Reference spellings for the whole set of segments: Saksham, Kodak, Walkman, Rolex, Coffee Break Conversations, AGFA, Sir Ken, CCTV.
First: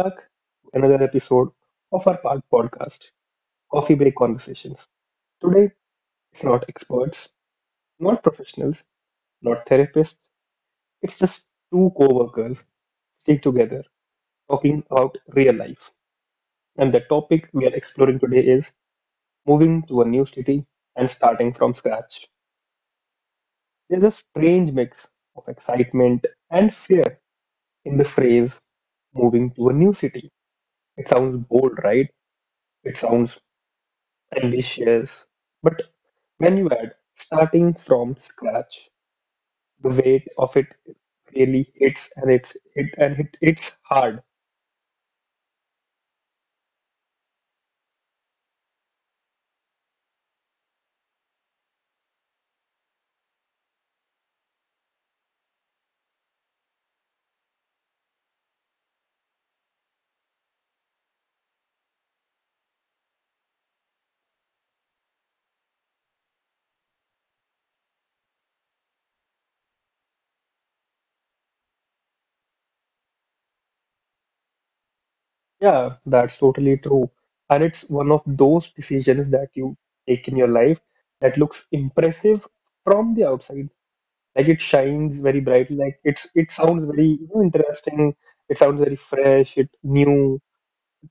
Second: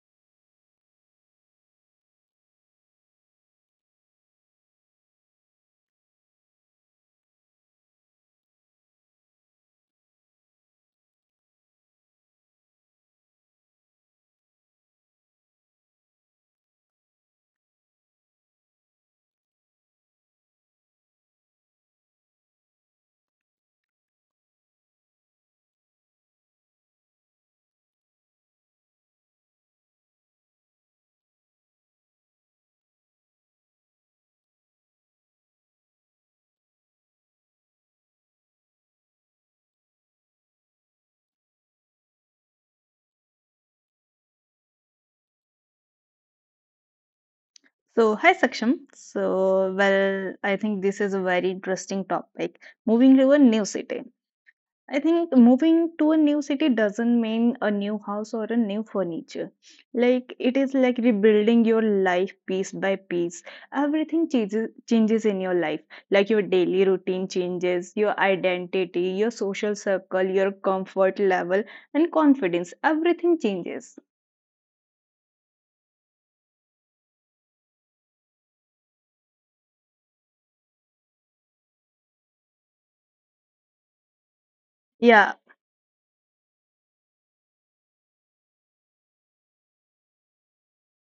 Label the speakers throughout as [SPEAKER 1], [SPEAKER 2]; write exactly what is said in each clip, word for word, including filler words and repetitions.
[SPEAKER 1] back to another episode of our pod- podcast, Coffee Break Conversations. Today, it's not experts, not professionals, not therapists. It's just two co workers stick together talking about real life. And the topic we are exploring today is moving to a new city and starting from scratch. There's a strange mix of excitement and fear in the phrase moving to a new city. It sounds bold, right? It sounds delicious. But when you add starting from scratch, the weight of it really hits and it's it and it it's hard.
[SPEAKER 2] So, hi Saksham. So, well, I think this is a very interesting topic. Moving to a new city. I think moving to a new city doesn't mean a new house or a new furniture. Like it is like rebuilding your life piece by piece. Everything changes changes in your life. Like your daily routine changes, your identity, your social circle, your comfort level, and confidence. Everything changes.
[SPEAKER 1] Yeah, that's totally true. And it's one of those decisions that you take in your life that looks impressive from the outside. Like it shines
[SPEAKER 2] Yeah.
[SPEAKER 1] very brightly, like it's it sounds very, you know, interesting, it sounds very fresh, it new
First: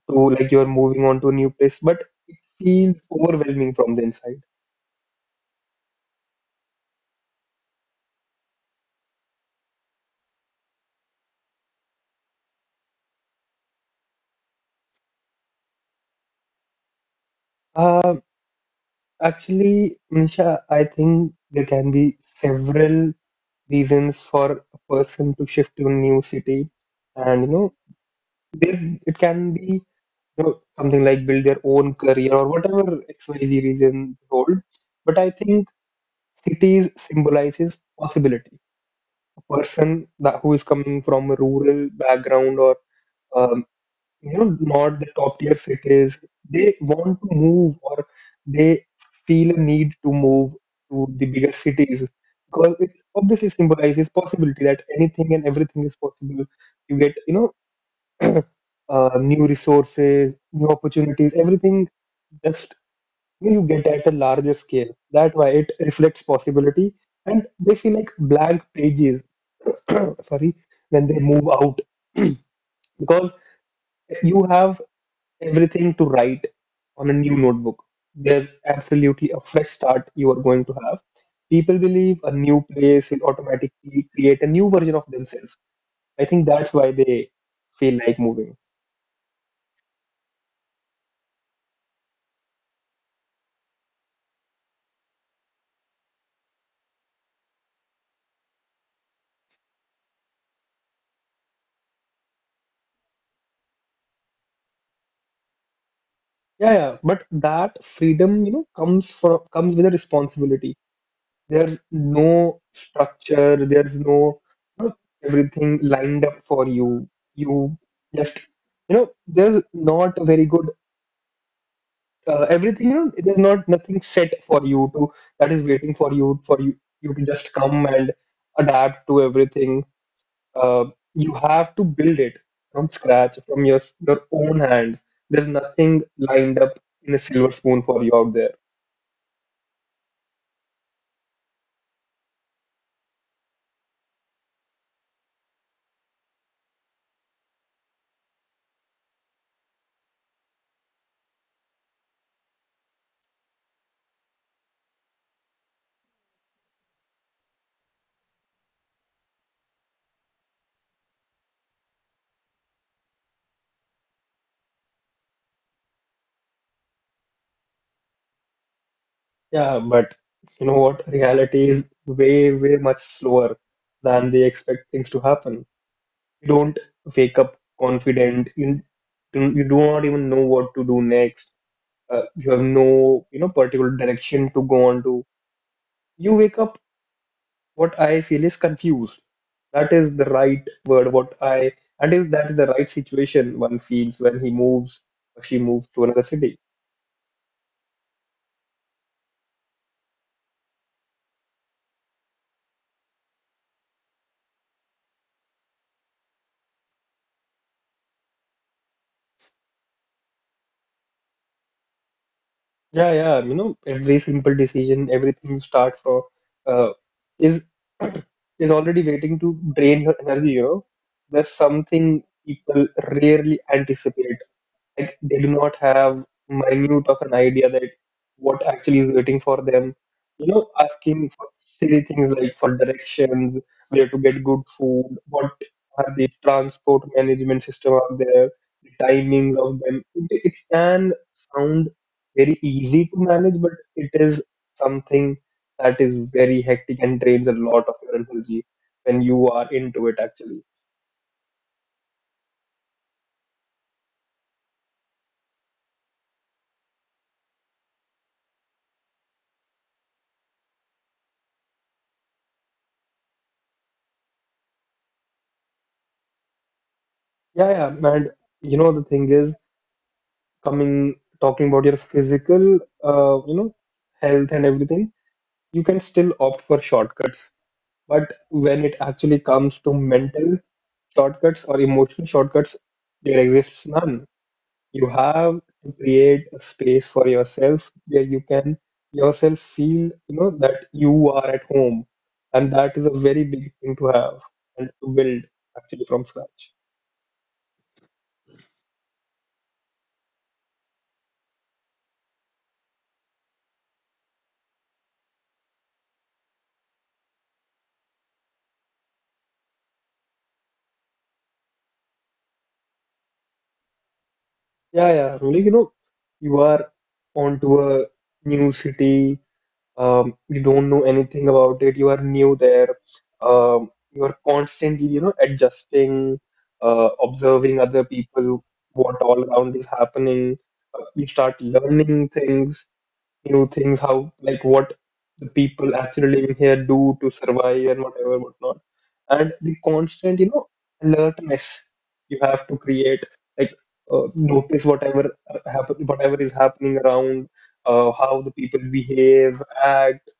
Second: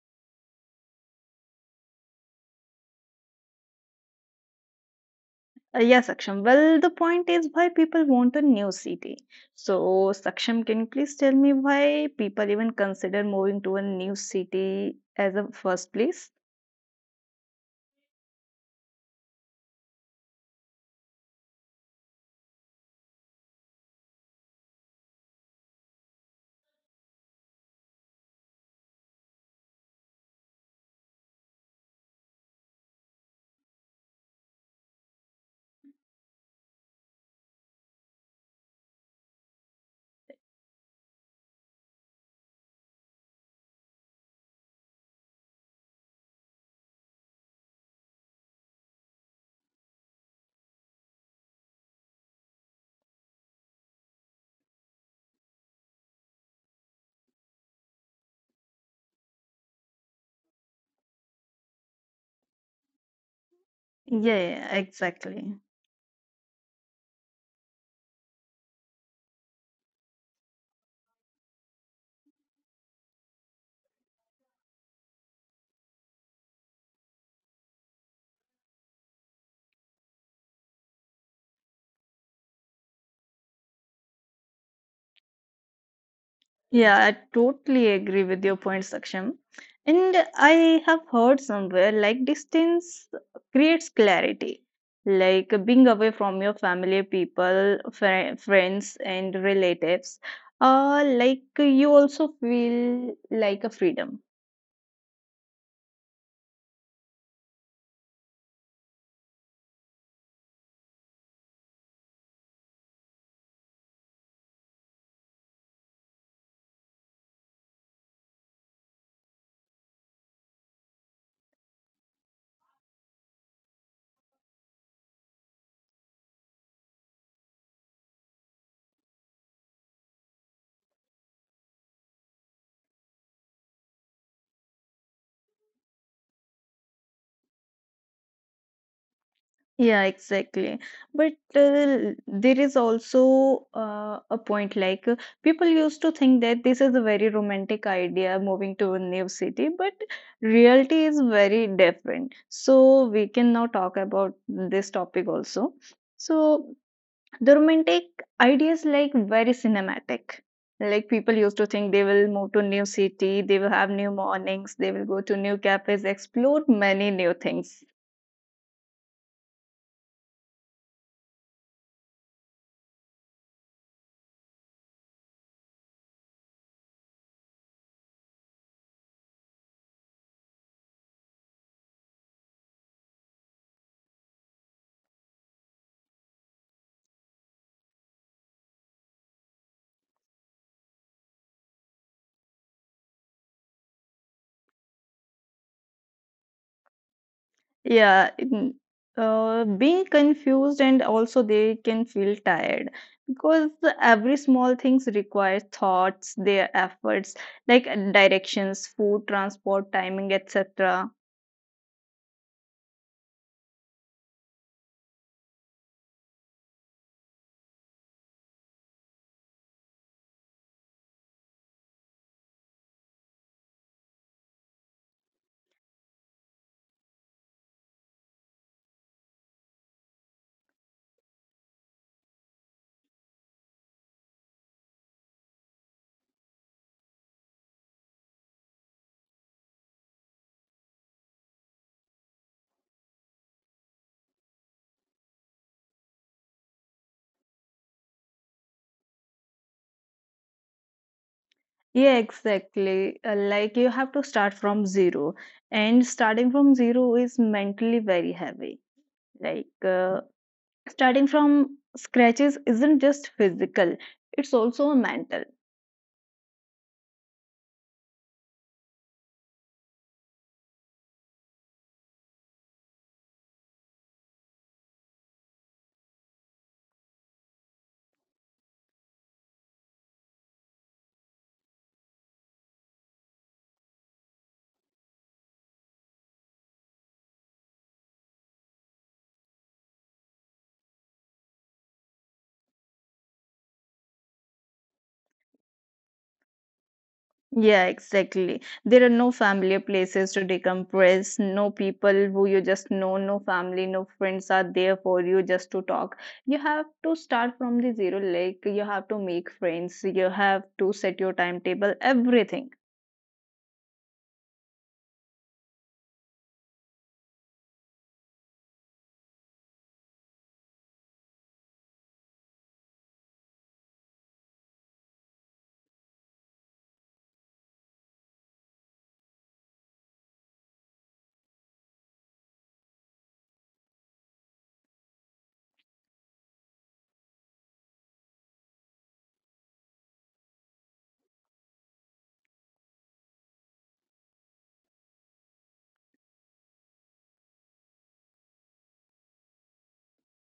[SPEAKER 1] to, like, you're moving on to a new place, but it feels overwhelming from the inside.
[SPEAKER 2] Uh, yeah, Saksham, well, the point is why people want a new city. So, Saksham, can you please tell me why people even consider moving to a new city as a first place?
[SPEAKER 1] Ah, Actually, Nisha, I think there can be several reasons for a person to shift to a new city. And, you know, there it can be, you know, something like build their own career or whatever X Y Z reason they hold. But I think cities symbolizes possibility. A person that who is coming from a rural background or um. you know, not the top tier cities. They want to move or they feel a need to move to the bigger cities because it obviously symbolizes possibility that anything and everything is possible. You get, you know, uh, new resources, new opportunities, everything just, you know, you get at a
[SPEAKER 2] Yeah,
[SPEAKER 1] larger
[SPEAKER 2] yeah,
[SPEAKER 1] scale. That's why
[SPEAKER 2] exactly.
[SPEAKER 1] it reflects possibility. And they feel like blank pages, sorry, when they move out because you have everything to write on a new notebook. There's absolutely a fresh start you are going to have. People believe a new place will automatically create a new version of themselves. I think that's why
[SPEAKER 2] Yeah, I
[SPEAKER 1] they
[SPEAKER 2] totally
[SPEAKER 1] feel like
[SPEAKER 2] agree with
[SPEAKER 1] moving.
[SPEAKER 2] your point, Saksham. And I have heard somewhere like distance creates clarity. Like being away from your family, people, fri friends, and relatives, uh, like you also feel like a freedom.
[SPEAKER 1] Yeah, yeah, but that freedom, you know, comes for comes with a responsibility. There's no structure, there's no everything lined up for you. You just, you know, there's not a very good, uh, everything, you know, it is not nothing set for you to that is waiting for you for you you to just come and adapt to everything. uh, you have to build it from scratch from your your own hands. There's nothing lined up in a silver spoon for you out there.
[SPEAKER 2] Yeah, exactly. But uh, there is also uh, a point like uh, people used to think that this is a very romantic idea moving to a new city, but reality is very different. So we can now talk about this topic also. So the romantic idea is like very cinematic. Like people used to think they will move to new city, they will have new mornings, they will go to new cafes, explore many new things.
[SPEAKER 1] Yeah, but you know what, reality is way way much slower than they expect things to happen. You don't wake up confident. You, you do not even know what to do next. Uh, you have no, you know, particular direction to go on to. You wake up, what I feel is confused. That is the right word. What I and is that is the right situation one feels when he moves or she moves to another city.
[SPEAKER 2] Yeah, in- uh, Being confused and also they can feel tired because every small things require thoughts, their efforts, like uh, directions, food, transport, timing, et cetera.
[SPEAKER 1] Yeah, yeah, you know, every simple decision everything you start from, uh, is is already waiting to drain your energy, you know. There's something people rarely anticipate. Like they do not have minute of an idea that what actually is waiting for them. You know, asking for silly things like for directions, where to get good food, what are the transport management system out there, the timings of them. It, it can sound very easy to manage, but it is something that is very hectic and drains a lot of your energy when you are into it actually.
[SPEAKER 2] Yeah, exactly. Uh, like you have to start from zero, and starting from zero is mentally very heavy. Like uh, Starting from scratches isn't just physical; it's also mental.
[SPEAKER 1] Yeah, yeah, and, you know, the thing is, coming, talking about your physical, uh, you know, health and everything, you can still opt for shortcuts. But when it actually comes to mental shortcuts or emotional shortcuts, there exists none. You have to create a space for yourself where you can yourself feel, you know, that you are at home. And that is a very big thing to have and to build actually from scratch.
[SPEAKER 2] Yeah, exactly. There are no familiar places to decompress, no people who you just know, no family, no friends are there for you just to talk. You have to start from the zero, like you have to make friends, you have to set your timetable, everything.
[SPEAKER 1] Yeah, yeah, really, you know, you are onto a new city. Um, you don't know anything about it, you are new there. Um, you are constantly, you know, adjusting, uh, observing other people, what all around is happening. Uh, you start learning things, new things, how, like what the people actually living here do to survive and whatever, whatnot. And the constant, you know, alertness you have to create, like, uh, notice whatever uh, happen, whatever is happening around, uh, how the people behave, act,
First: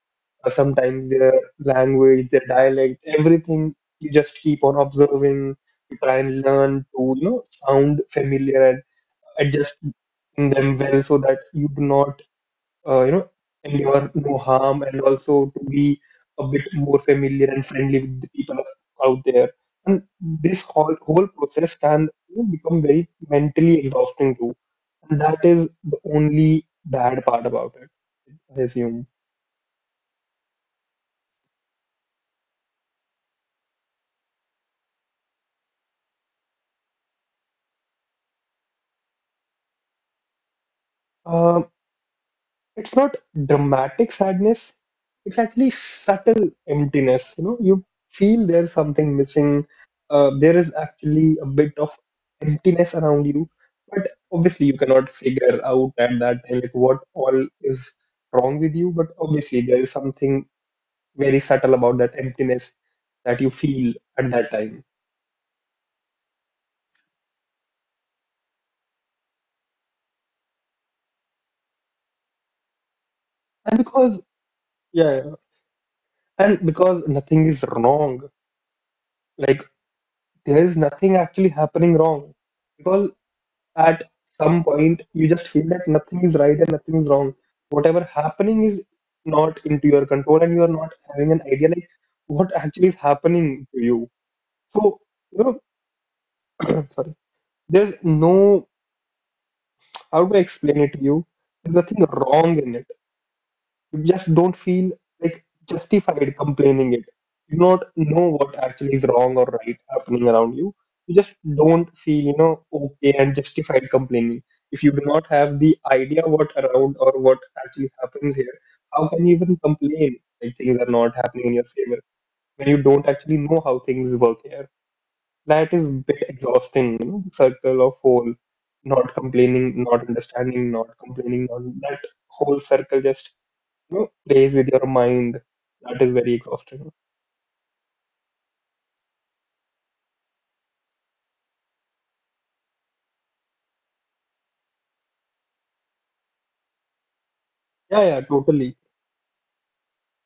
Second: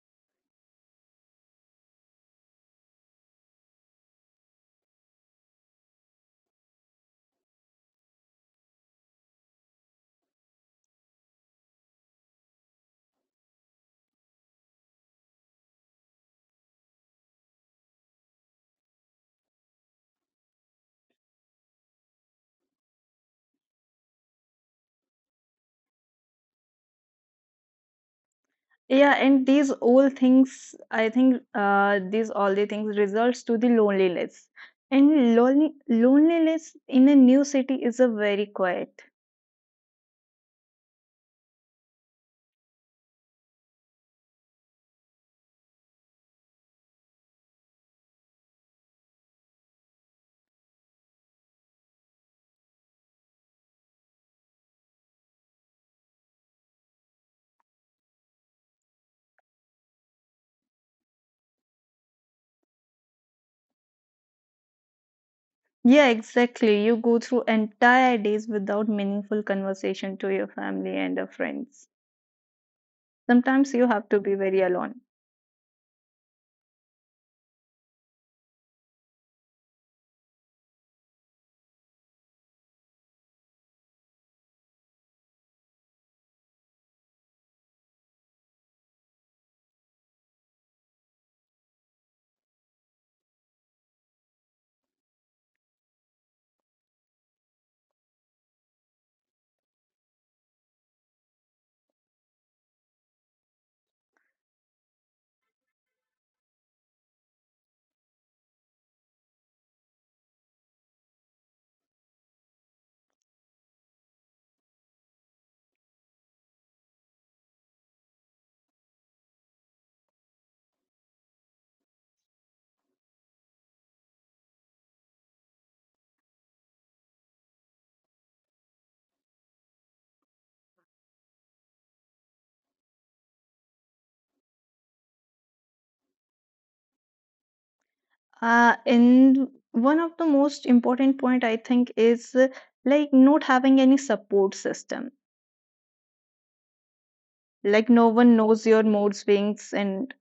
[SPEAKER 1] uh, sometimes their language, their dialect, everything. You just keep on observing. You try and learn to, you know, sound familiar and adjust them well so that you do not, uh, you know, endure no harm and also to be a bit more familiar and friendly with the people out there. And this whole whole process can, you know, become very mentally exhausting too. And that is the only bad part about it, I assume.
[SPEAKER 2] Yeah, and these all things, I think, uh, these all the things results to the loneliness. And lonely, loneliness in a new city is a very quiet.
[SPEAKER 1] Um It's not dramatic sadness. It's actually subtle emptiness. You know, you feel there's something missing. Uh, there is actually a bit of emptiness around you, but obviously you cannot figure out at that time like what all is wrong with you. But obviously there is something very subtle about that emptiness that you feel at that time.
[SPEAKER 2] Yeah, exactly. You go through entire days without meaningful conversation to your family and your friends. Sometimes
[SPEAKER 1] And
[SPEAKER 2] you have to
[SPEAKER 1] because
[SPEAKER 2] be very alone.
[SPEAKER 1] yeah, yeah, and because nothing is wrong, like there is nothing actually happening wrong because at some point you just feel that nothing is right and nothing is wrong. Whatever happening is not into your control and you are not having an idea like what actually is happening to you. So, you know, sorry, there's no, how do I explain it to you? There's nothing wrong in it. You just don't feel like justified complaining it. You do not know what actually is wrong or right happening around you. You just don't feel, you know, okay and justified complaining. If you do not have the idea what around or what actually happens here, how can you even complain like things are not happening in your favor when you don't actually know how things work here? That is a bit exhausting, you know, the circle of whole not complaining, not understanding, not complaining, not that whole circle just, you know, plays with your mind. That is very exhausting.
[SPEAKER 2] Uh, and one of the most important point I think is uh, like not having any support system. Like
[SPEAKER 1] Yeah,
[SPEAKER 2] no
[SPEAKER 1] yeah,
[SPEAKER 2] one knows
[SPEAKER 1] totally.
[SPEAKER 2] your mood swings and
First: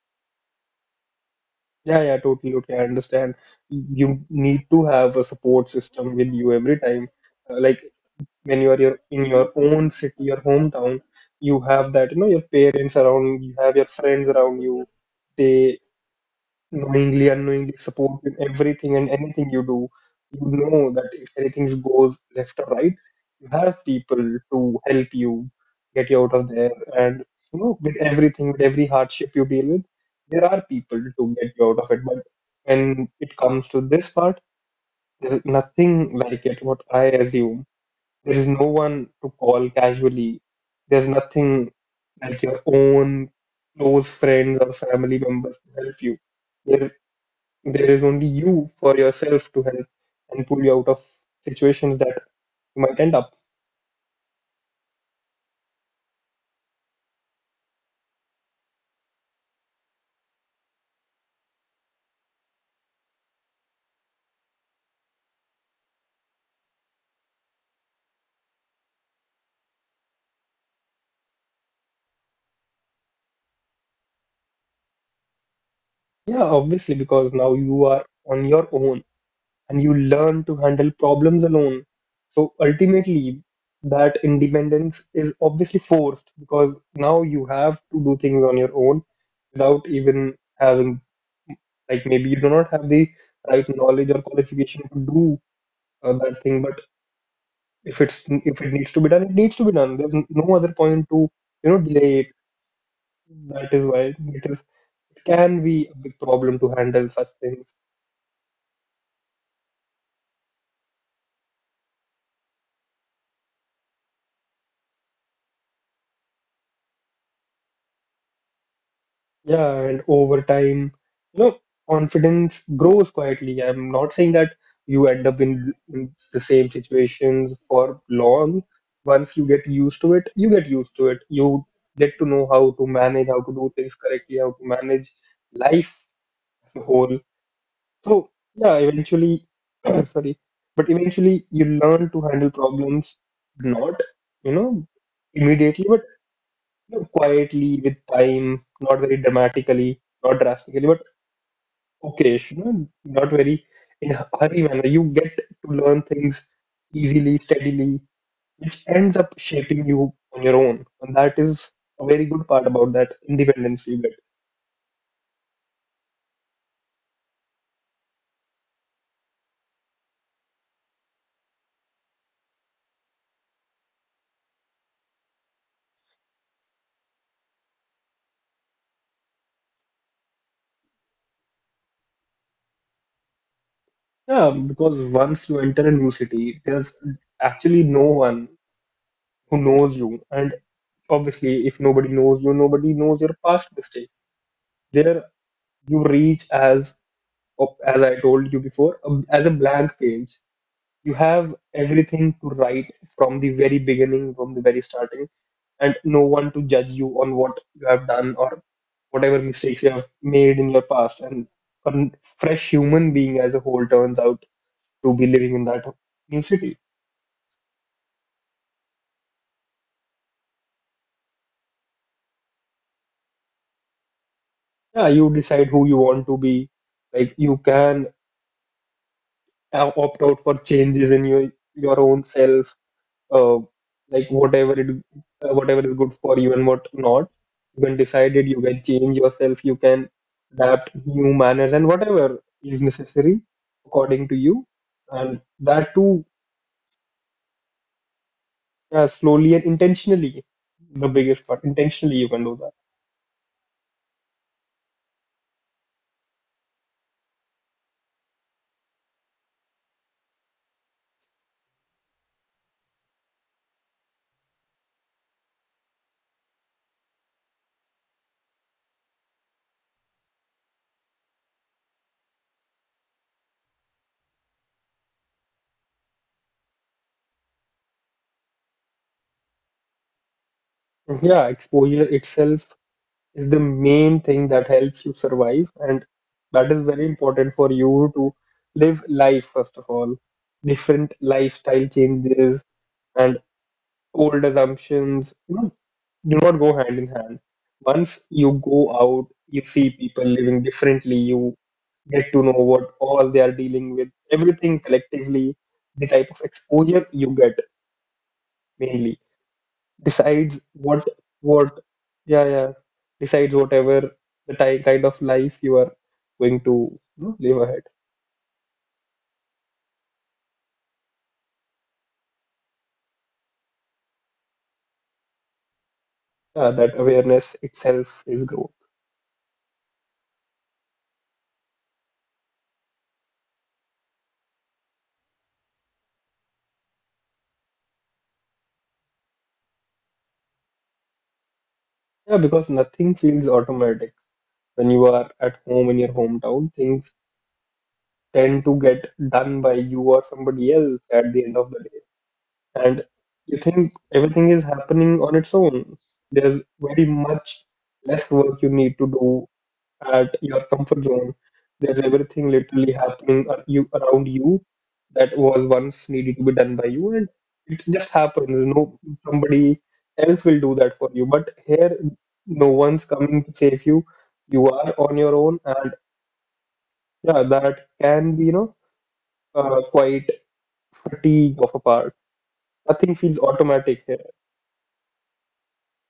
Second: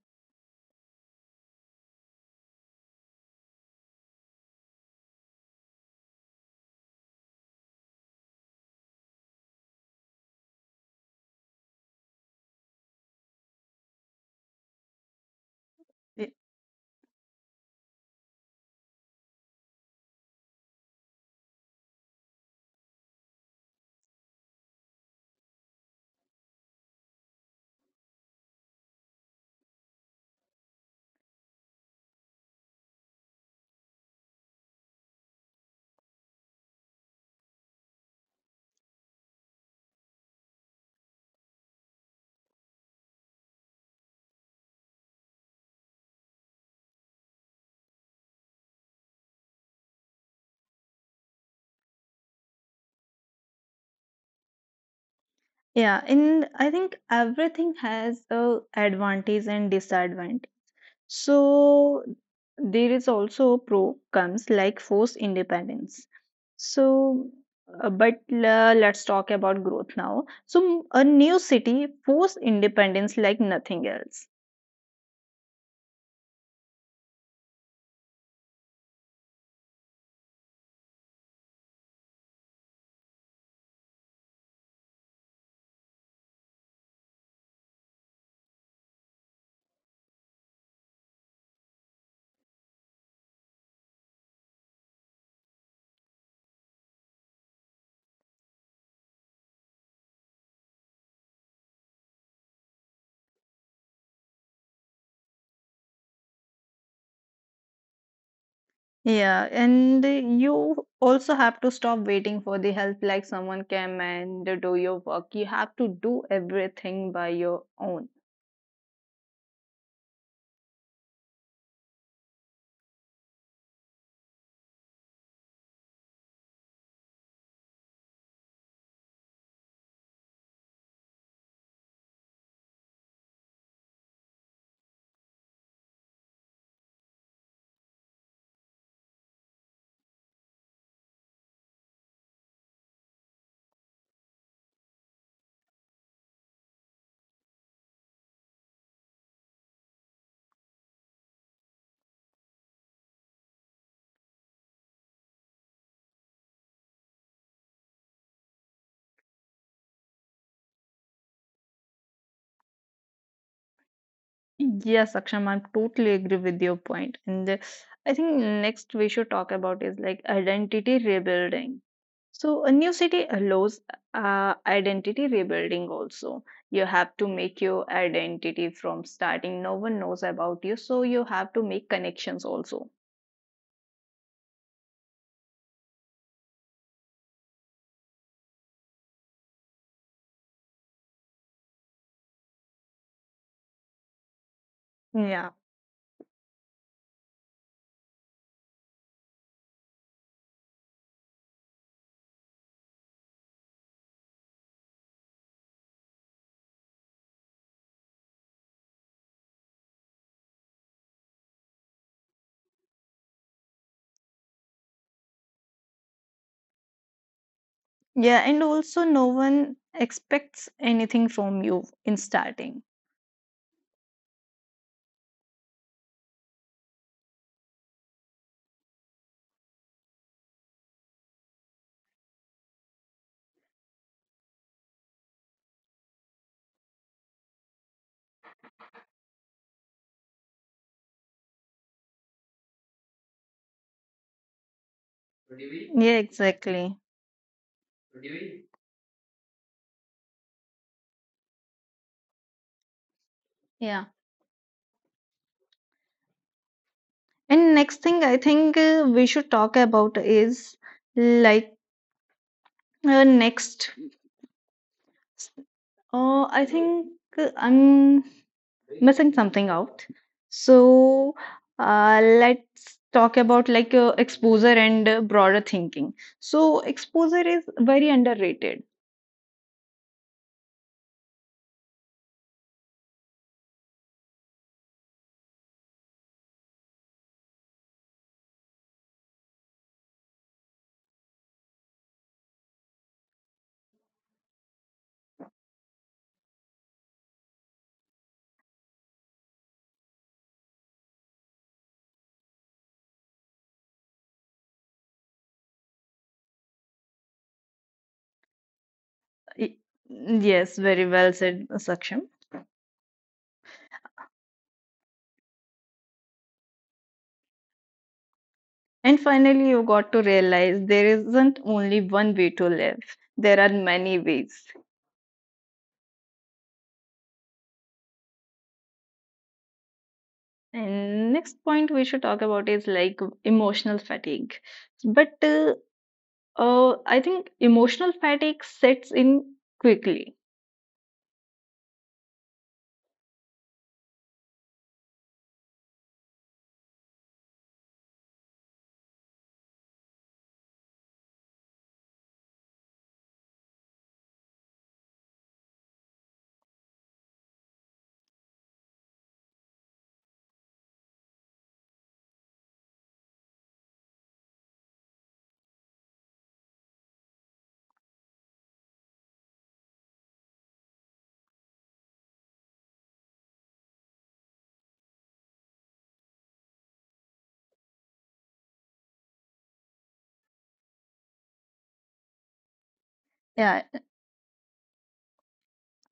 [SPEAKER 1] Yeah, yeah, totally. Okay, I understand. You need to have a support system with you every time. Uh, like when you are your, in your own city, your hometown, you have that, you know, your parents around, you have your friends around you. They, knowingly, unknowingly, support in everything and anything you do. You know that if anything goes left or right, you have people to help you get you out of there. And, you know, with everything, with every hardship you deal with, there are people to get you out of it. But when it comes to this part, there is nothing like it, what I assume. There is no one to call casually. There's nothing like your own close friends or family members to help you. There there is only you for yourself to help and pull you out of situations that you might end up.
[SPEAKER 2] yeah, and I think everything has a advantage and disadvantage. So there is also pro comes like forced independence. So, uh, but uh, let's talk about growth now. So a new city forced independence like nothing else.
[SPEAKER 1] Yeah, obviously, because now you are on your own and you learn to handle problems alone. So ultimately, that independence is obviously forced because now you have to do things on your own without even having, like, maybe you do not have the right knowledge or qualification to do, uh, that thing. But if it's if it needs to be done, it needs to be done. There's no other point to, you know, delay it. That is why it is it can be a big problem to handle such things.
[SPEAKER 2] Yeah, and you also have to stop waiting for the help like someone came and do your work. You have to do everything by your own.
[SPEAKER 1] Yeah, and over time, you know, confidence grows quietly. I'm not saying that you end up in, in the same situations for long. Once you get used to it, you get used to it. You get to know how to manage, how to do things correctly, how to manage life as a whole. So, yeah, eventually, sorry, but eventually you learn to handle problems, not, you know, immediately, but, you know, quietly with time, not very dramatically, not drastically, but okay, you know, not very in a hurry manner. You get to learn things easily, steadily, which ends up shaping you on your own. And that is a very good part about that independence you get.
[SPEAKER 2] Yes, Aksham, I totally agree with your point. And uh, I think next we should talk about is like identity rebuilding. So a new city allows uh, identity rebuilding also. You have to make your identity from starting. No one knows about you, so you have to make connections also.
[SPEAKER 1] Yeah, because once you enter a new city, there's actually no one who knows you. And obviously, if nobody knows you, nobody knows your past mistake. There,
[SPEAKER 2] Yeah.
[SPEAKER 1] you reach as, as I told you before, as a blank page. You have everything to write from the very beginning, from the very starting, and no one to judge you on what you have done or whatever mistakes you have made in your past. And a fresh human being as a whole turns out to be living in that new city.
[SPEAKER 2] Yeah, and also no one expects anything from you in starting.
[SPEAKER 1] Yeah, you decide who you want to be. Like you can uh, opt out for changes in your your own self, uh, like whatever it uh, whatever is good for you and what not. You can decide it, you can change yourself, you can adapt new manners and whatever is necessary according to you, and that
[SPEAKER 2] Yeah,
[SPEAKER 1] too
[SPEAKER 2] exactly.
[SPEAKER 1] uh, slowly and intentionally. The biggest part, intentionally, you can do that.
[SPEAKER 2] Yeah. And next thing I think uh, we should talk about is like uh, next. Uh, I think uh, I'm missing something out. So uh, let's talk about like uh, exposure and uh, broader thinking. So exposure is very underrated.
[SPEAKER 1] Yeah, exposure itself is the main thing that helps you survive, and that is very important for you to live life. First of all, different lifestyle changes and old assumptions, you know, do not go hand in hand. Once you go out, you see people living differently, you get to know what all they are dealing with, everything collectively. The type of exposure you get mainly
[SPEAKER 2] Y-
[SPEAKER 1] decides
[SPEAKER 2] Yes, very
[SPEAKER 1] what
[SPEAKER 2] well said,
[SPEAKER 1] what
[SPEAKER 2] Saksham.
[SPEAKER 1] yeah, yeah, decides whatever the ty kind of life you are going to, you know, live ahead.
[SPEAKER 2] And finally, you got to realize there isn't only one way to live. There are many ways.
[SPEAKER 1] Yeah, that awareness itself is growth.
[SPEAKER 2] And next point we should talk about is like emotional fatigue. But uh, uh, I think emotional fatigue sets in quickly.
[SPEAKER 1] Yeah, because nothing feels automatic. When you are at home in your hometown, things tend to get done by you or somebody else at the end of the day. And you think everything is happening on its own. There's very much less work you need to do at your comfort zone. There's everything literally happening ar- you, around you, that was once needed to be done by you, and it just happens. No, somebody else will do that for you. But here, no one's coming to save you. You are on your own, and yeah, that can be, you know, uh, quite fatigue of a part. Nothing feels
[SPEAKER 2] Yeah,
[SPEAKER 1] automatic here.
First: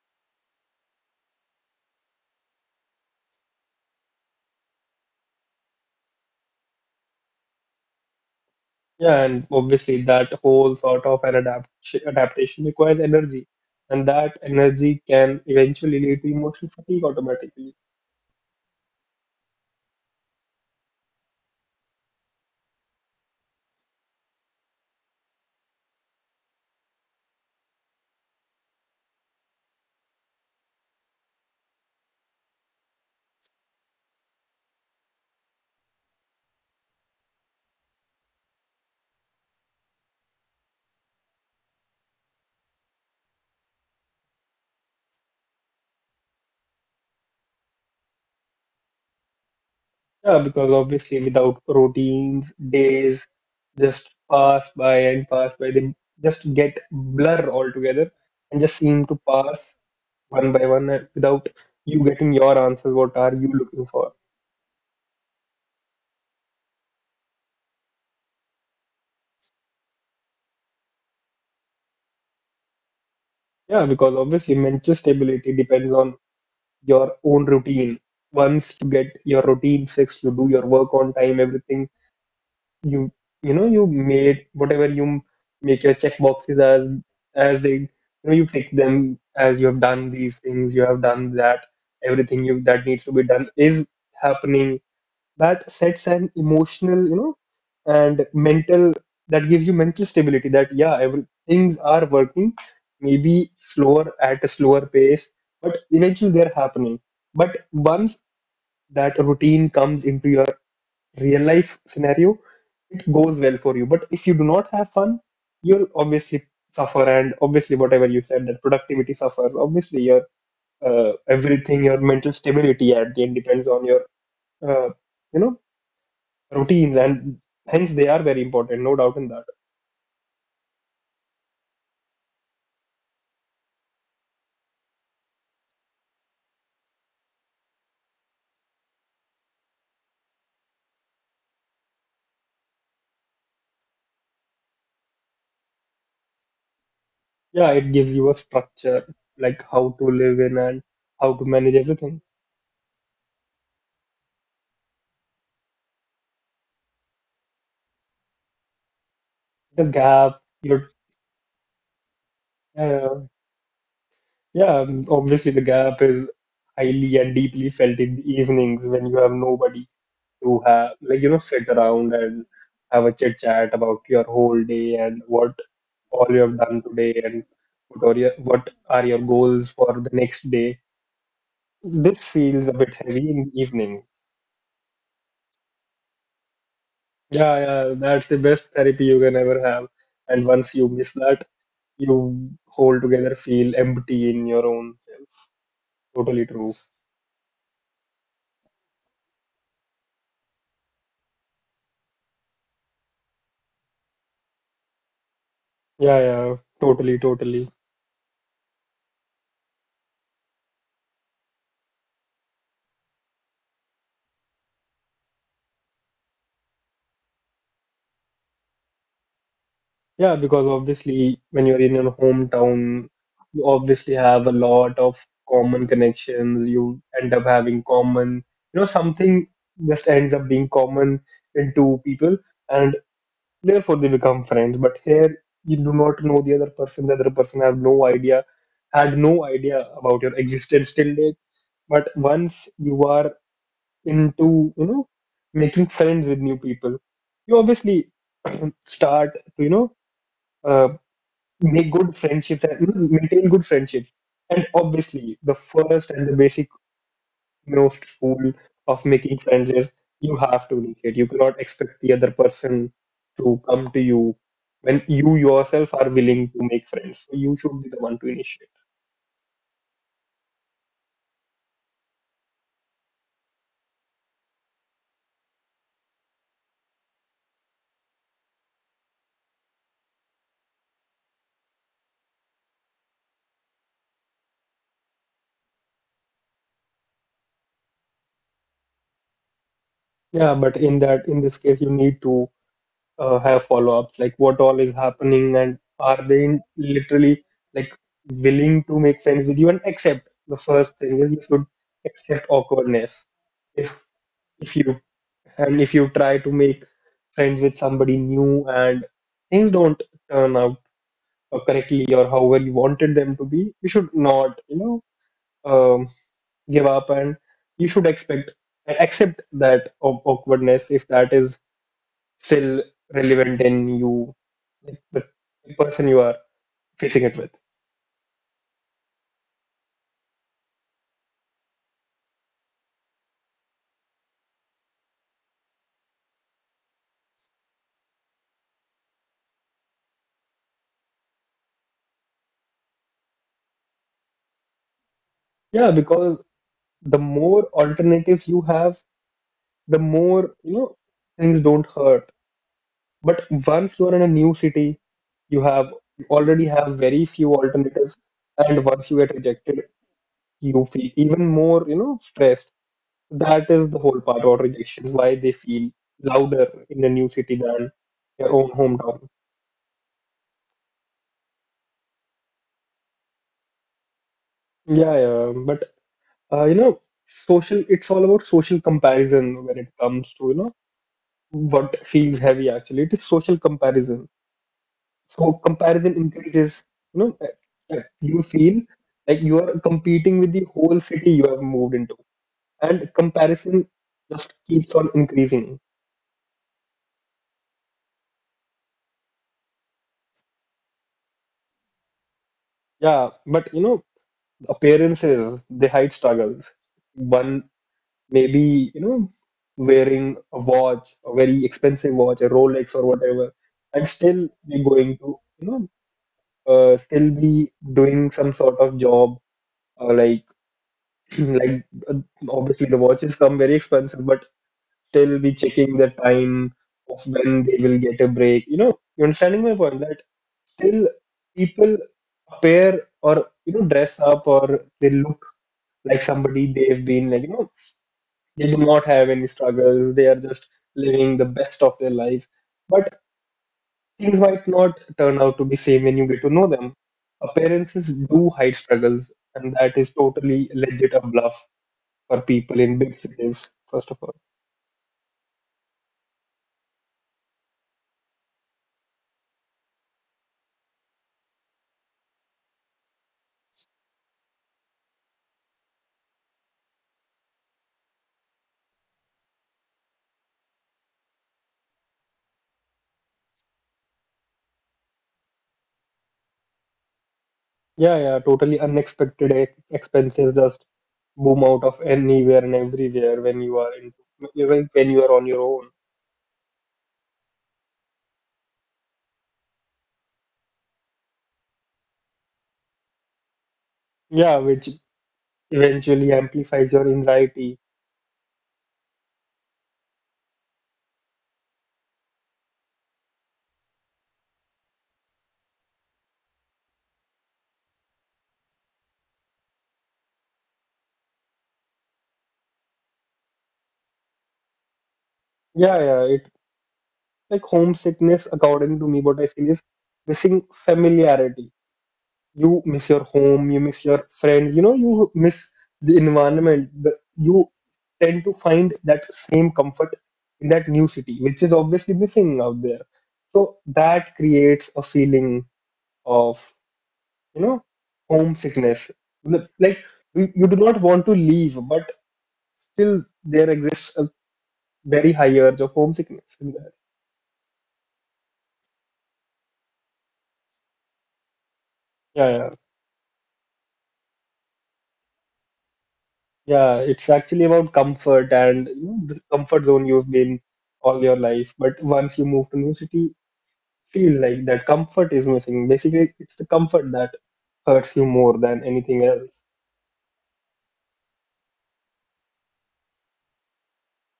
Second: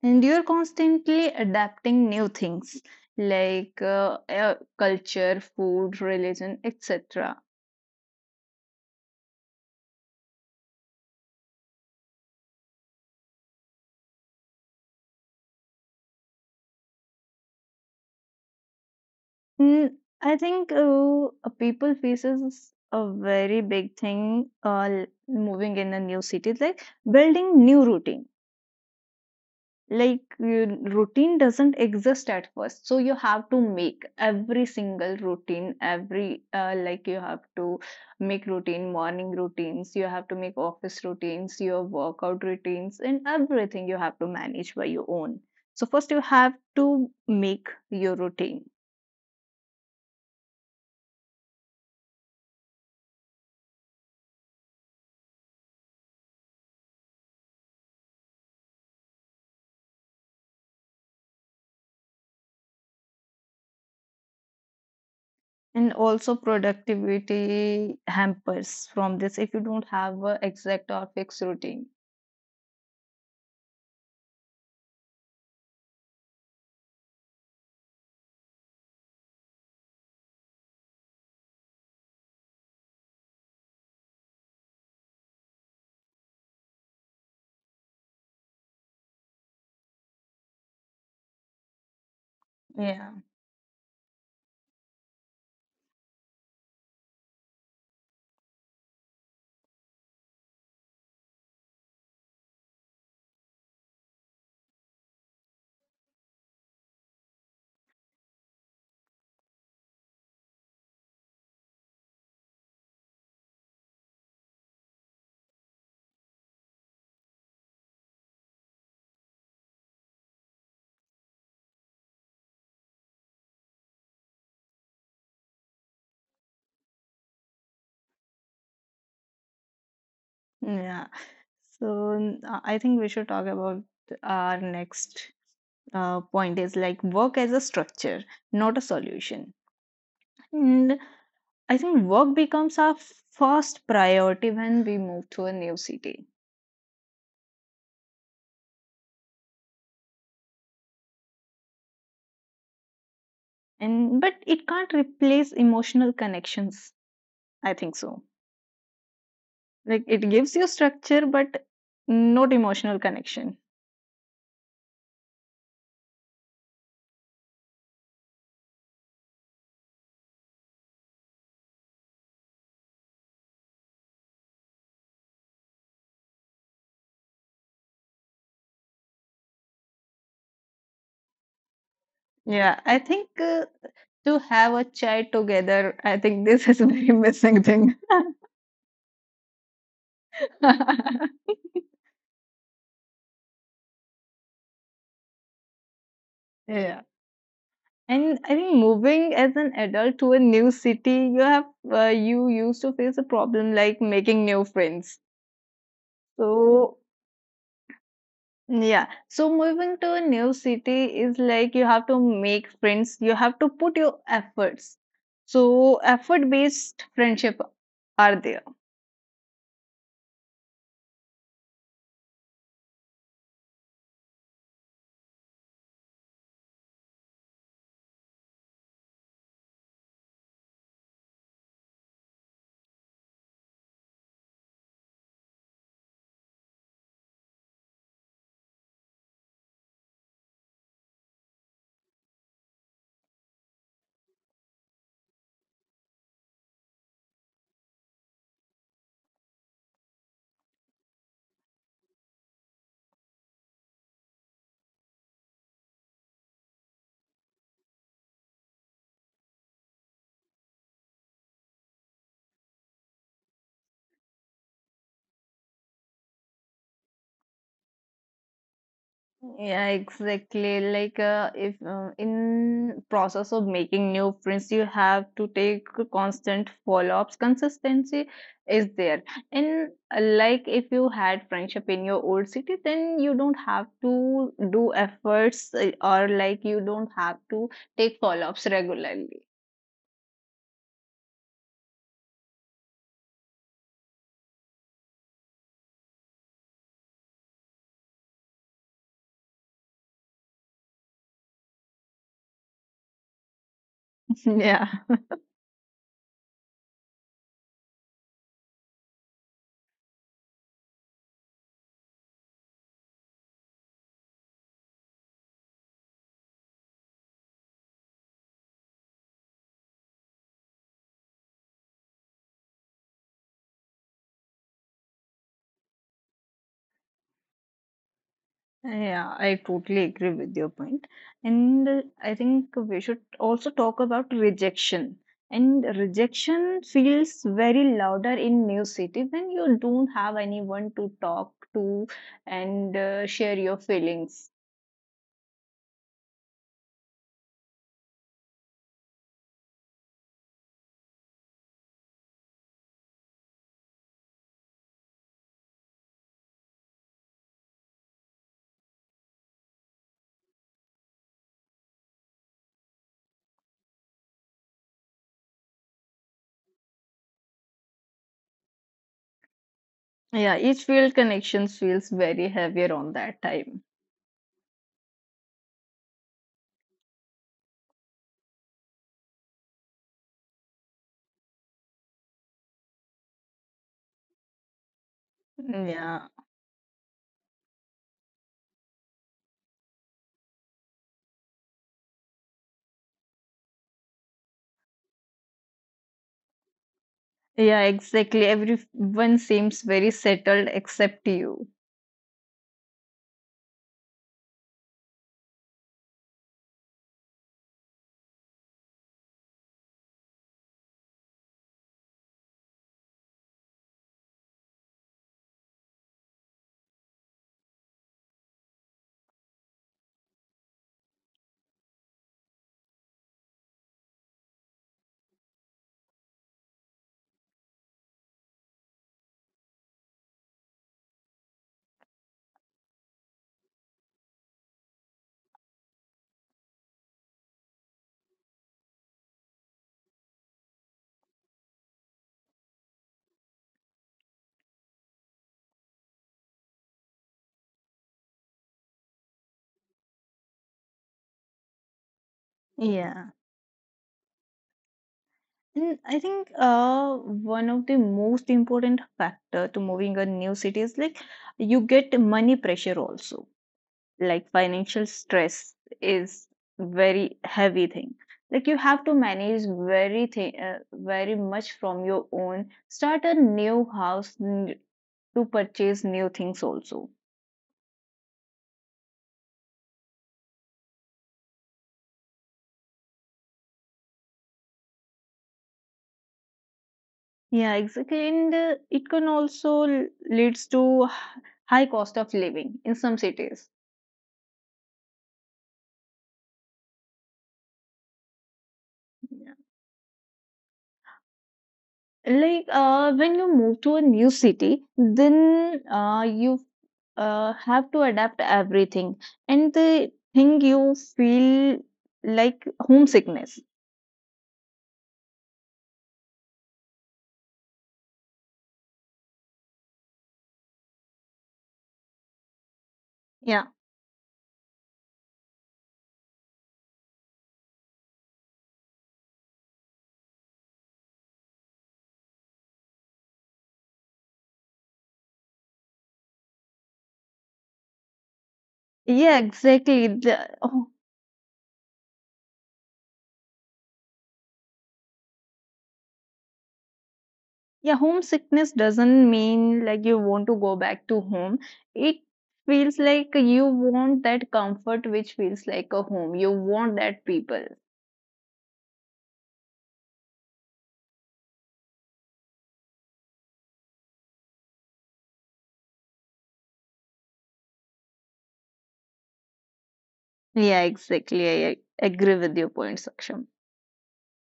[SPEAKER 2] and you're constantly adapting new things like uh, uh, culture, food, religion, et cetera.
[SPEAKER 1] Yeah, and obviously that whole sort of an adapt adaptation requires energy, and that energy can eventually lead to emotional fatigue automatically.
[SPEAKER 2] Mm, I think uh, uh, people faces a very big thing uh, moving in a new city, like building new routine. like you, Routine doesn't exist at first so you have to make every single routine, every uh, like you have to make routine morning routines, you have to make office routines, your workout routines, and everything you have to manage by your own. So first you have to make your routine.
[SPEAKER 1] Yeah, because obviously without routines, days just pass by and pass by. They just get blur altogether and just seem to pass one by one uh, without you getting your answers. What are you looking for?
[SPEAKER 2] And also productivity hampers from this if you don't have a exact or fixed routine.
[SPEAKER 1] Yeah, because obviously mental stability depends on your own routine. Once you get your routine fixed, you do your work on time, everything. you you know, you made whatever you make, your check boxes, as as they you know, you tick them as you have done these things, you have done that, everything you that
[SPEAKER 2] Yeah.
[SPEAKER 1] needs to be done is happening. That sets an emotional, you know, and mental, that gives you mental stability, that yeah, every things are working, maybe slower, at a slower pace, but eventually they're happening. But once that routine comes into your real life scenario, it goes well for you. But if you do not have fun, you'll obviously suffer, and obviously whatever you said, that productivity suffers. Obviously, your uh, everything, your mental stability at the end depends on your uh, you know, routines, and hence they are very important, no doubt in that.
[SPEAKER 2] Yeah. So n- uh, I think we should talk about our next uh, point is like work as a structure, not a solution. And I think work becomes our first priority when we move to a new city.
[SPEAKER 1] Yeah, it gives you a structure, like how to live in and how to manage everything.
[SPEAKER 2] And but it can't replace emotional connections. I think so.
[SPEAKER 1] The
[SPEAKER 2] Like it
[SPEAKER 1] gap,
[SPEAKER 2] gives you
[SPEAKER 1] your
[SPEAKER 2] structure, but not emotional
[SPEAKER 1] uh,
[SPEAKER 2] connection.
[SPEAKER 1] yeah, obviously the gap is highly and deeply felt in the evenings when you have nobody to, have, like, you know, sit around and have a chit chat about your whole day and what all you have done today and what are your what are your goals for the next day. This feels
[SPEAKER 2] Yeah,
[SPEAKER 1] a
[SPEAKER 2] I
[SPEAKER 1] bit
[SPEAKER 2] think
[SPEAKER 1] heavy in the
[SPEAKER 2] uh,
[SPEAKER 1] evening.
[SPEAKER 2] to have a child together, I think this is a very missing
[SPEAKER 1] Yeah,
[SPEAKER 2] thing.
[SPEAKER 1] yeah, that's the best therapy you can ever have. And once you miss that, you whole together feel empty in your own self. Totally true.
[SPEAKER 2] Yeah. And I think moving as an adult to a new city, you have uh, you used to face a problem like making new friends.
[SPEAKER 1] Yeah, yeah,
[SPEAKER 2] So
[SPEAKER 1] totally, totally.
[SPEAKER 2] yeah, so moving to a new city is like you have to make friends. You have to put your efforts. So effort-based friendship are there.
[SPEAKER 1] Yeah, because obviously, when you're in your hometown, you obviously have a lot of common connections. You end up having common, you know, something just ends up being common in two people. And. Therefore, they become friends. But here, you do not know the other person. The other person have no idea, had no idea about your existence till date. But once you are into, you know, making friends with new people, you obviously start to, you know, uh, make good friendships and, you know, maintain good friendships. And obviously, the first and the basic no fool of making friends is you have to initiate. You cannot expect the other person to come to you when you yourself are willing to make friends. So you should be the one to initiate.
[SPEAKER 2] Yeah, exactly. Like, uh, if uh, in process of making new friends, you have to take constant follow-ups. Consistency is there. And uh, like, if you had friendship in your old city, then you don't have to do efforts uh, or like you don't have to take follow-ups regularly.
[SPEAKER 1] Yeah, but in that, in this case, you need to uh, have follow-ups, like what all is happening, and are they in, literally, like, willing to make friends with you and accept. The first thing is you should accept awkwardness. If if
[SPEAKER 2] Yeah.
[SPEAKER 1] you and if you try to make friends with somebody new and things don't turn out uh, correctly or however you wanted them to be, you should not, you know, um, give up, and you should expect accept that aw- awkwardness if that is still relevant in you, like the person you are facing it with.
[SPEAKER 2] Yeah, I totally agree with your point. And uh, I think we should also talk about rejection. And rejection feels very louder in new city when you don't have anyone to talk to and uh, share your feelings.
[SPEAKER 1] Yeah, because the more alternatives you have, the more, you know, things don't hurt. But once you are in a new city, you have you already have very few alternatives, and once you get rejected, you feel even more, you know, stressed. That is the whole part about rejection, why they feel louder in a new city than their own hometown.
[SPEAKER 2] Yeah, each field connections feels very heavier on that time.
[SPEAKER 1] Yeah, yeah, but uh, you know, social, it's all about social comparison when it comes to, you know, what feels heavy actually. It is social comparison. So comparison
[SPEAKER 2] Yeah,
[SPEAKER 1] increases. You know, uh, uh, you feel like you are competing with the whole city you have moved into, and comparison just keeps on increasing.
[SPEAKER 2] yeah, exactly. Everyone seems very settled except you.
[SPEAKER 1] Yeah, but you know, appearances, they hide struggles. One, maybe, you know, wearing a watch, a very expensive watch, a Rolex or whatever, and still be going to, you know, uh, still be doing some sort of job, uh, like like uh, obviously the watches come very expensive, but still be checking the time of when they will get a break. You know, you understanding my point, that still people appear or, you know, dress up or they look like somebody, they've been, like, you know, they do not have any struggles. They are just living the best of their life. But things might not turn out to be same when you get to know them. Appearances do hide struggles, and that is totally legit a bluff for people in big
[SPEAKER 2] Yeah.
[SPEAKER 1] cities. First of all.
[SPEAKER 2] Mm, I think uh, one of the most important factor to moving a new city is like you get money pressure also. Like financial stress is very heavy thing. Like you have to manage very thing, uh, very much from your own. Start a new house n- to purchase new things also.
[SPEAKER 1] Yeah, yeah, totally unexpected ex- expenses just boom out of anywhere and everywhere when you are in, even when you are on your own.
[SPEAKER 2] Yeah, exactly. And uh, it can also l- leads to h- high cost of living in some cities.
[SPEAKER 1] Yeah, which eventually amplifies your anxiety.
[SPEAKER 2] Like uh, when you move to a new city, then uh, you uh, have to adapt everything, and the thing you feel like homesickness.
[SPEAKER 1] Yeah, yeah, it, like homesickness, according to me, what I feel is missing familiarity. You miss your
[SPEAKER 2] Yeah,
[SPEAKER 1] home, you miss your friends, you know, you miss the environment, the, you tend to find that same comfort in that new city, which is obviously missing out there, so that creates a feeling of, you know, homesickness.
[SPEAKER 2] yeah,
[SPEAKER 1] Look,
[SPEAKER 2] exactly.
[SPEAKER 1] like you,
[SPEAKER 2] The,
[SPEAKER 1] you do
[SPEAKER 2] oh,
[SPEAKER 1] not want to leave, but still there exists a very high urge of homesickness in there.
[SPEAKER 2] yeah, homesickness doesn't mean like you want to go back to home. It
[SPEAKER 1] Yeah, yeah,
[SPEAKER 2] feels like you want that comfort, which feels like a home. You want
[SPEAKER 1] yeah,
[SPEAKER 2] that
[SPEAKER 1] it's
[SPEAKER 2] people.
[SPEAKER 1] actually about comfort, and you know, this comfort zone you've been all your life, but once you move to new city, feel like that comfort is missing. Basically, it's the comfort that hurts you more than anything else.
[SPEAKER 2] Yeah, exactly. I I agree with your point, Saksham.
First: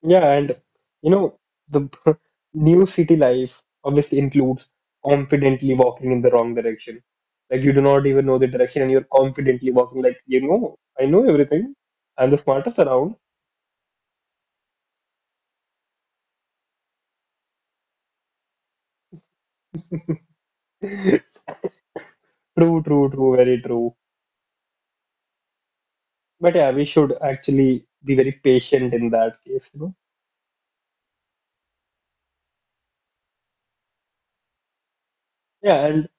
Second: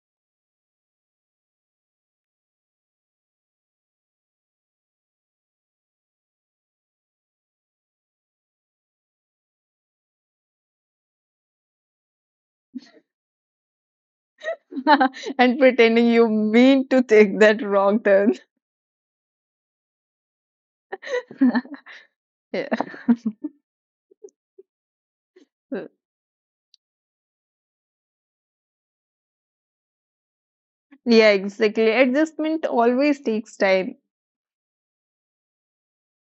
[SPEAKER 1] Yeah, and you know, the new city life obviously includes confidently walking in the wrong direction. Like you do not even know the direction, and you're confidently walking like, you know, I know everything. I'm the smartest around.
[SPEAKER 2] And pretending you mean to take that wrong turn. Yeah.
[SPEAKER 1] True, true, true, very true. But yeah, we should actually be very patient in that case, you know.
[SPEAKER 2] Yeah, exactly. Adjustment always takes time.
[SPEAKER 1] Yeah, and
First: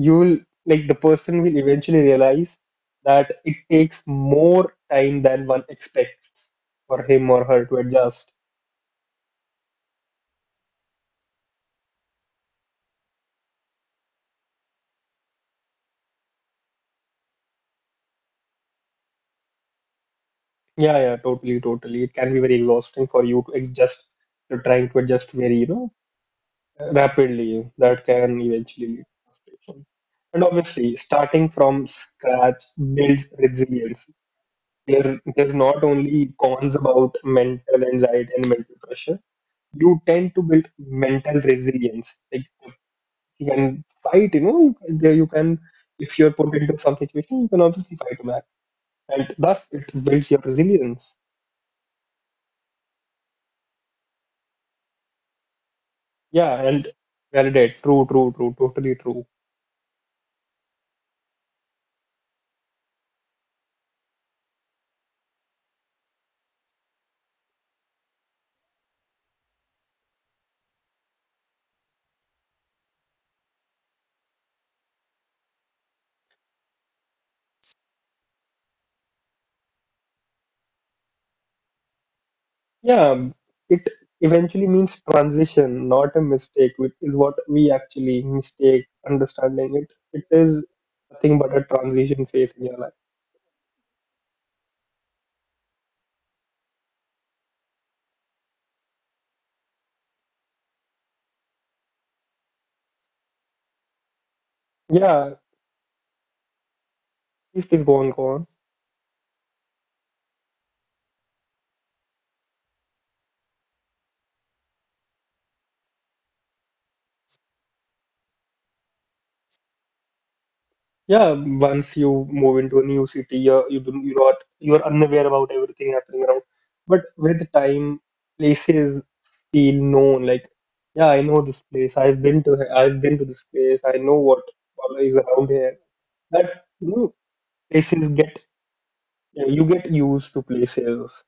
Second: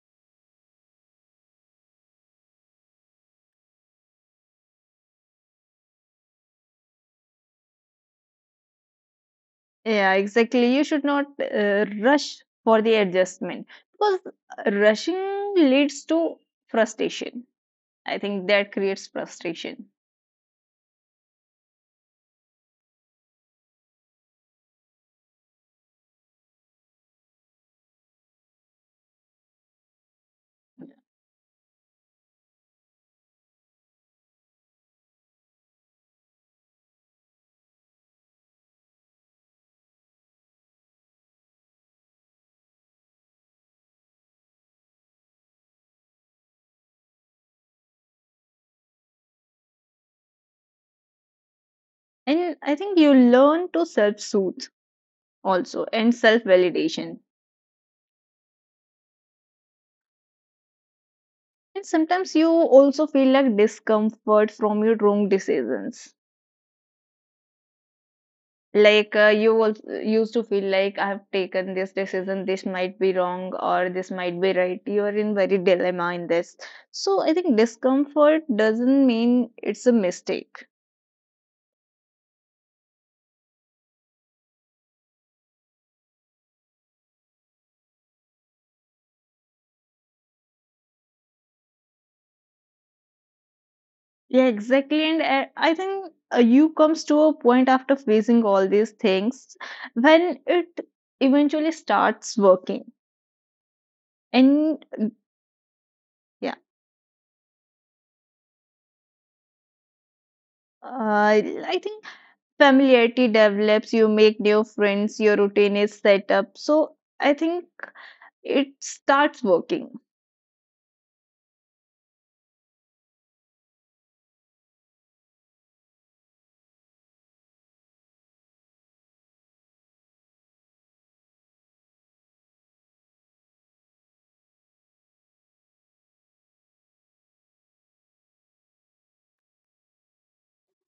[SPEAKER 1] you'll, like, the person will eventually realize that it takes more time than one expects for him or her to adjust.
[SPEAKER 2] Yeah, exactly. You should not uh, rush for the adjustment because rushing leads to frustration. I think that creates frustration.
[SPEAKER 1] Yeah, yeah, totally, totally. It can be very exhausting for you to adjust. You're trying to adjust very, you know, rapidly. That can eventually lead to frustration. And obviously, starting from scratch builds resilience. There, there's not only cons about mental anxiety and mental pressure. You tend to build mental resilience. Like you can fight, you know, there you can, if you're put into some situation, you can obviously fight back. And thus it builds your resilience.
[SPEAKER 2] And I think you learn to self soothe also and self
[SPEAKER 1] Yeah, and
[SPEAKER 2] validation.
[SPEAKER 1] validate. True, true, true, totally true.
[SPEAKER 2] And sometimes you also feel like discomfort from your wrong decisions. Like uh, you also used to feel like I have taken this decision, this might be wrong or this might be right. You are in very dilemma in this. So I think discomfort doesn't mean it's a mistake.
[SPEAKER 1] Yeah, it eventually means transition, not a mistake, which is what we actually mistake understanding it. It is nothing but a transition phase in your life.
[SPEAKER 2] Yeah, exactly. And uh, I think uh, you comes to a point after facing all these things when it eventually starts working. And
[SPEAKER 1] Yeah, please, please go on, go on.
[SPEAKER 2] Uh, I think familiarity develops, you make new friends, your routine is set up. So I think it starts working.
[SPEAKER 1] Yeah, once you move into a new city, you're, you don't, you're not, you're unaware about everything happening around. But with time, places feel known. Like, yeah, I know this place. I've been to, he- I've been to this place. I know what all is around here. That, you know, places get, you know, you get used to places.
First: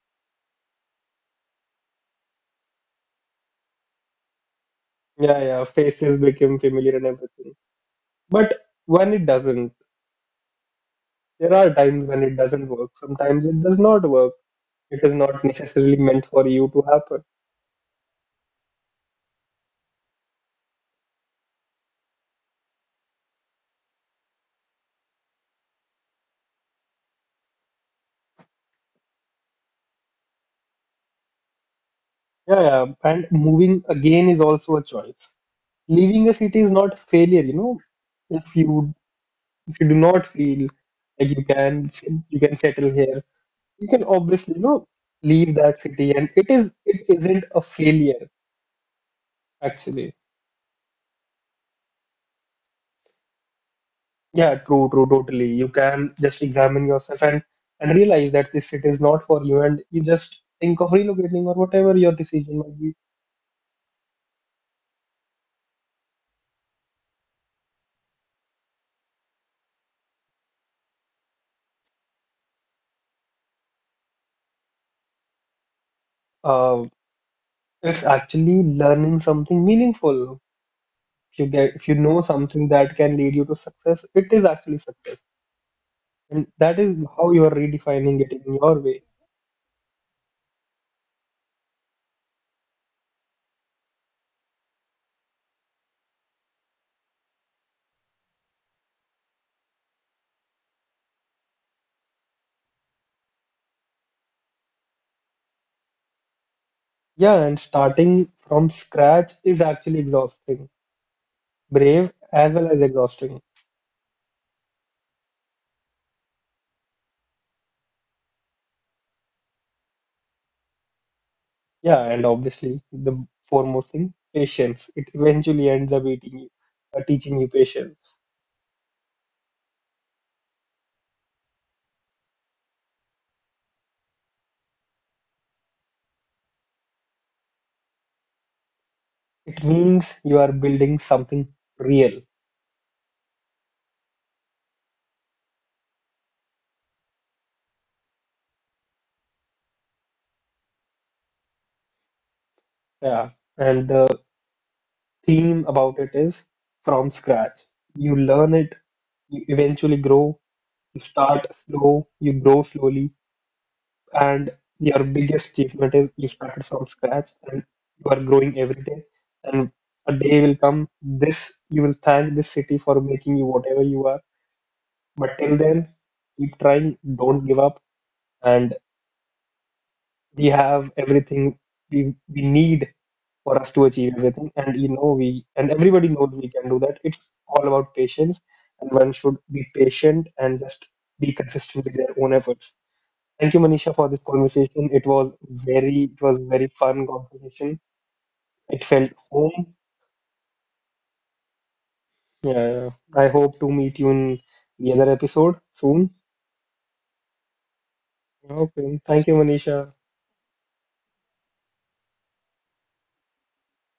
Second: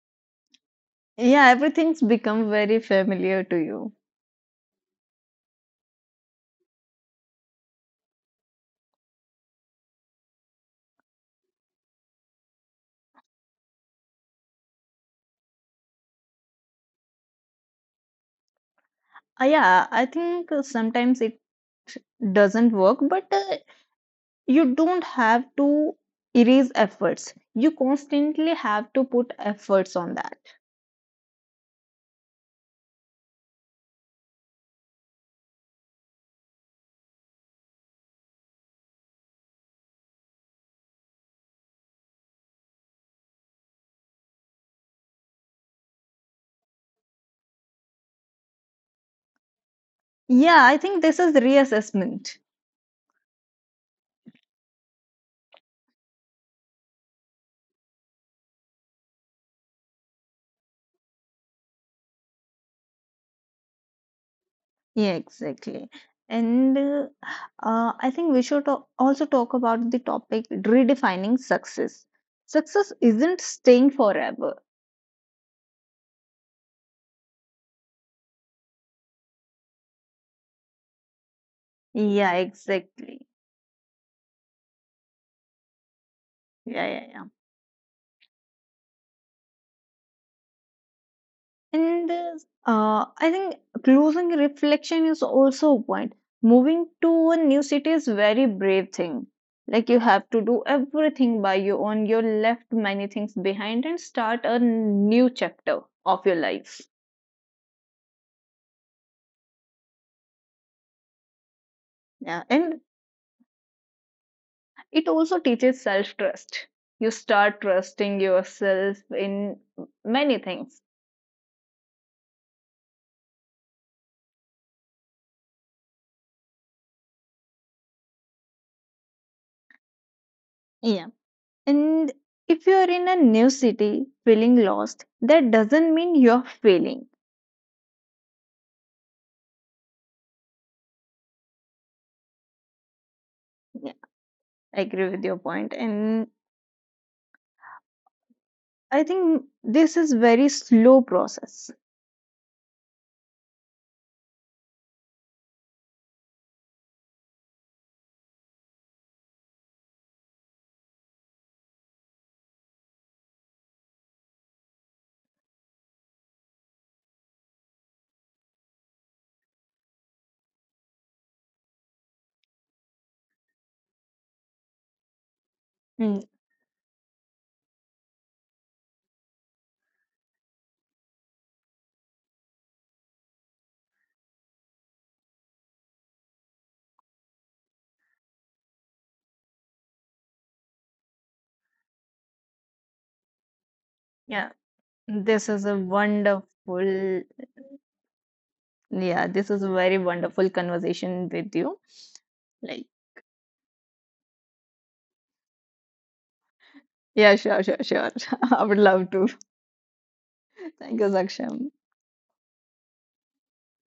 [SPEAKER 2] Yeah, everything's become very familiar to you.
[SPEAKER 1] Yeah, yeah, faces become familiar and everything. But when it doesn't, there are times when it doesn't work. Sometimes it does not work. It is not necessarily meant for you to happen.
[SPEAKER 2] Uh, yeah, I think uh, sometimes it doesn't work, but uh, you don't have to erase efforts. You constantly have to put efforts on that.
[SPEAKER 1] Yeah, yeah, and moving again is also a choice. Leaving a city is not failure, you know. If you if you do not feel like you can you can settle here, you can obviously, you know, leave that city, and it is it isn't a failure actually.
[SPEAKER 2] Yeah, I think this is reassessment.
[SPEAKER 1] Yeah, true, true, totally. You can just examine yourself and and realize that this city is not for you, and you just think of relocating or whatever your decision might be.
[SPEAKER 2] Yeah, exactly. And uh, uh, I think we should al- also talk about the topic redefining success. Success isn't staying forever.
[SPEAKER 1] Uh, it's actually learning something meaningful. If you get, if you
[SPEAKER 2] Yeah,
[SPEAKER 1] know something that
[SPEAKER 2] exactly.
[SPEAKER 1] can lead you to success, it is actually success, and
[SPEAKER 2] Yeah,
[SPEAKER 1] that
[SPEAKER 2] yeah,
[SPEAKER 1] is
[SPEAKER 2] yeah.
[SPEAKER 1] how you are redefining it in your way.
[SPEAKER 2] And uh, uh, I think closing reflection is also a point. Moving to a new city is very brave thing. Like you have to do everything by your own. You left many things behind and start a new chapter of your life.
[SPEAKER 1] Yeah, and starting from scratch is actually exhausting, brave
[SPEAKER 2] Yeah,
[SPEAKER 1] as
[SPEAKER 2] and
[SPEAKER 1] well as exhausting.
[SPEAKER 2] it also teaches self trust. You start trusting yourself in many things.
[SPEAKER 1] Yeah, and obviously the foremost thing, patience. It eventually ends up eating you, uh, teaching you patience.
[SPEAKER 2] Yeah. And if you are in a new city feeling lost, that doesn't mean you're failing.
[SPEAKER 1] It means you are building something real.
[SPEAKER 2] Yeah. I agree with your point. And I think this is very slow process.
[SPEAKER 1] Yeah, and the theme about it is from scratch. You learn it, you eventually grow, you start slow, you grow slowly, and your biggest achievement is you started from scratch and you are growing every day. And a day will come, this you will thank this city for making you whatever you are. But till then,
[SPEAKER 2] Mm.
[SPEAKER 1] keep trying, don't give up, and we have everything we we need for us to achieve everything. And you know we and everybody knows we can do that. It's all about patience, and one should be patient and just be consistent with their own efforts. Thank you, Manisha, for this
[SPEAKER 2] Yeah,
[SPEAKER 1] conversation. It
[SPEAKER 2] this
[SPEAKER 1] was
[SPEAKER 2] is a
[SPEAKER 1] very, it was very
[SPEAKER 2] wonderful,
[SPEAKER 1] fun conversation. It
[SPEAKER 2] yeah,
[SPEAKER 1] felt
[SPEAKER 2] this is a very
[SPEAKER 1] home.
[SPEAKER 2] wonderful conversation with you. Like,
[SPEAKER 1] Yeah, I hope to meet you in the other episode soon.
[SPEAKER 2] yeah, sure, sure, sure. I would love
[SPEAKER 1] Okay,
[SPEAKER 2] to.
[SPEAKER 1] thank you, Manisha.
[SPEAKER 2] Thank you, Saksham.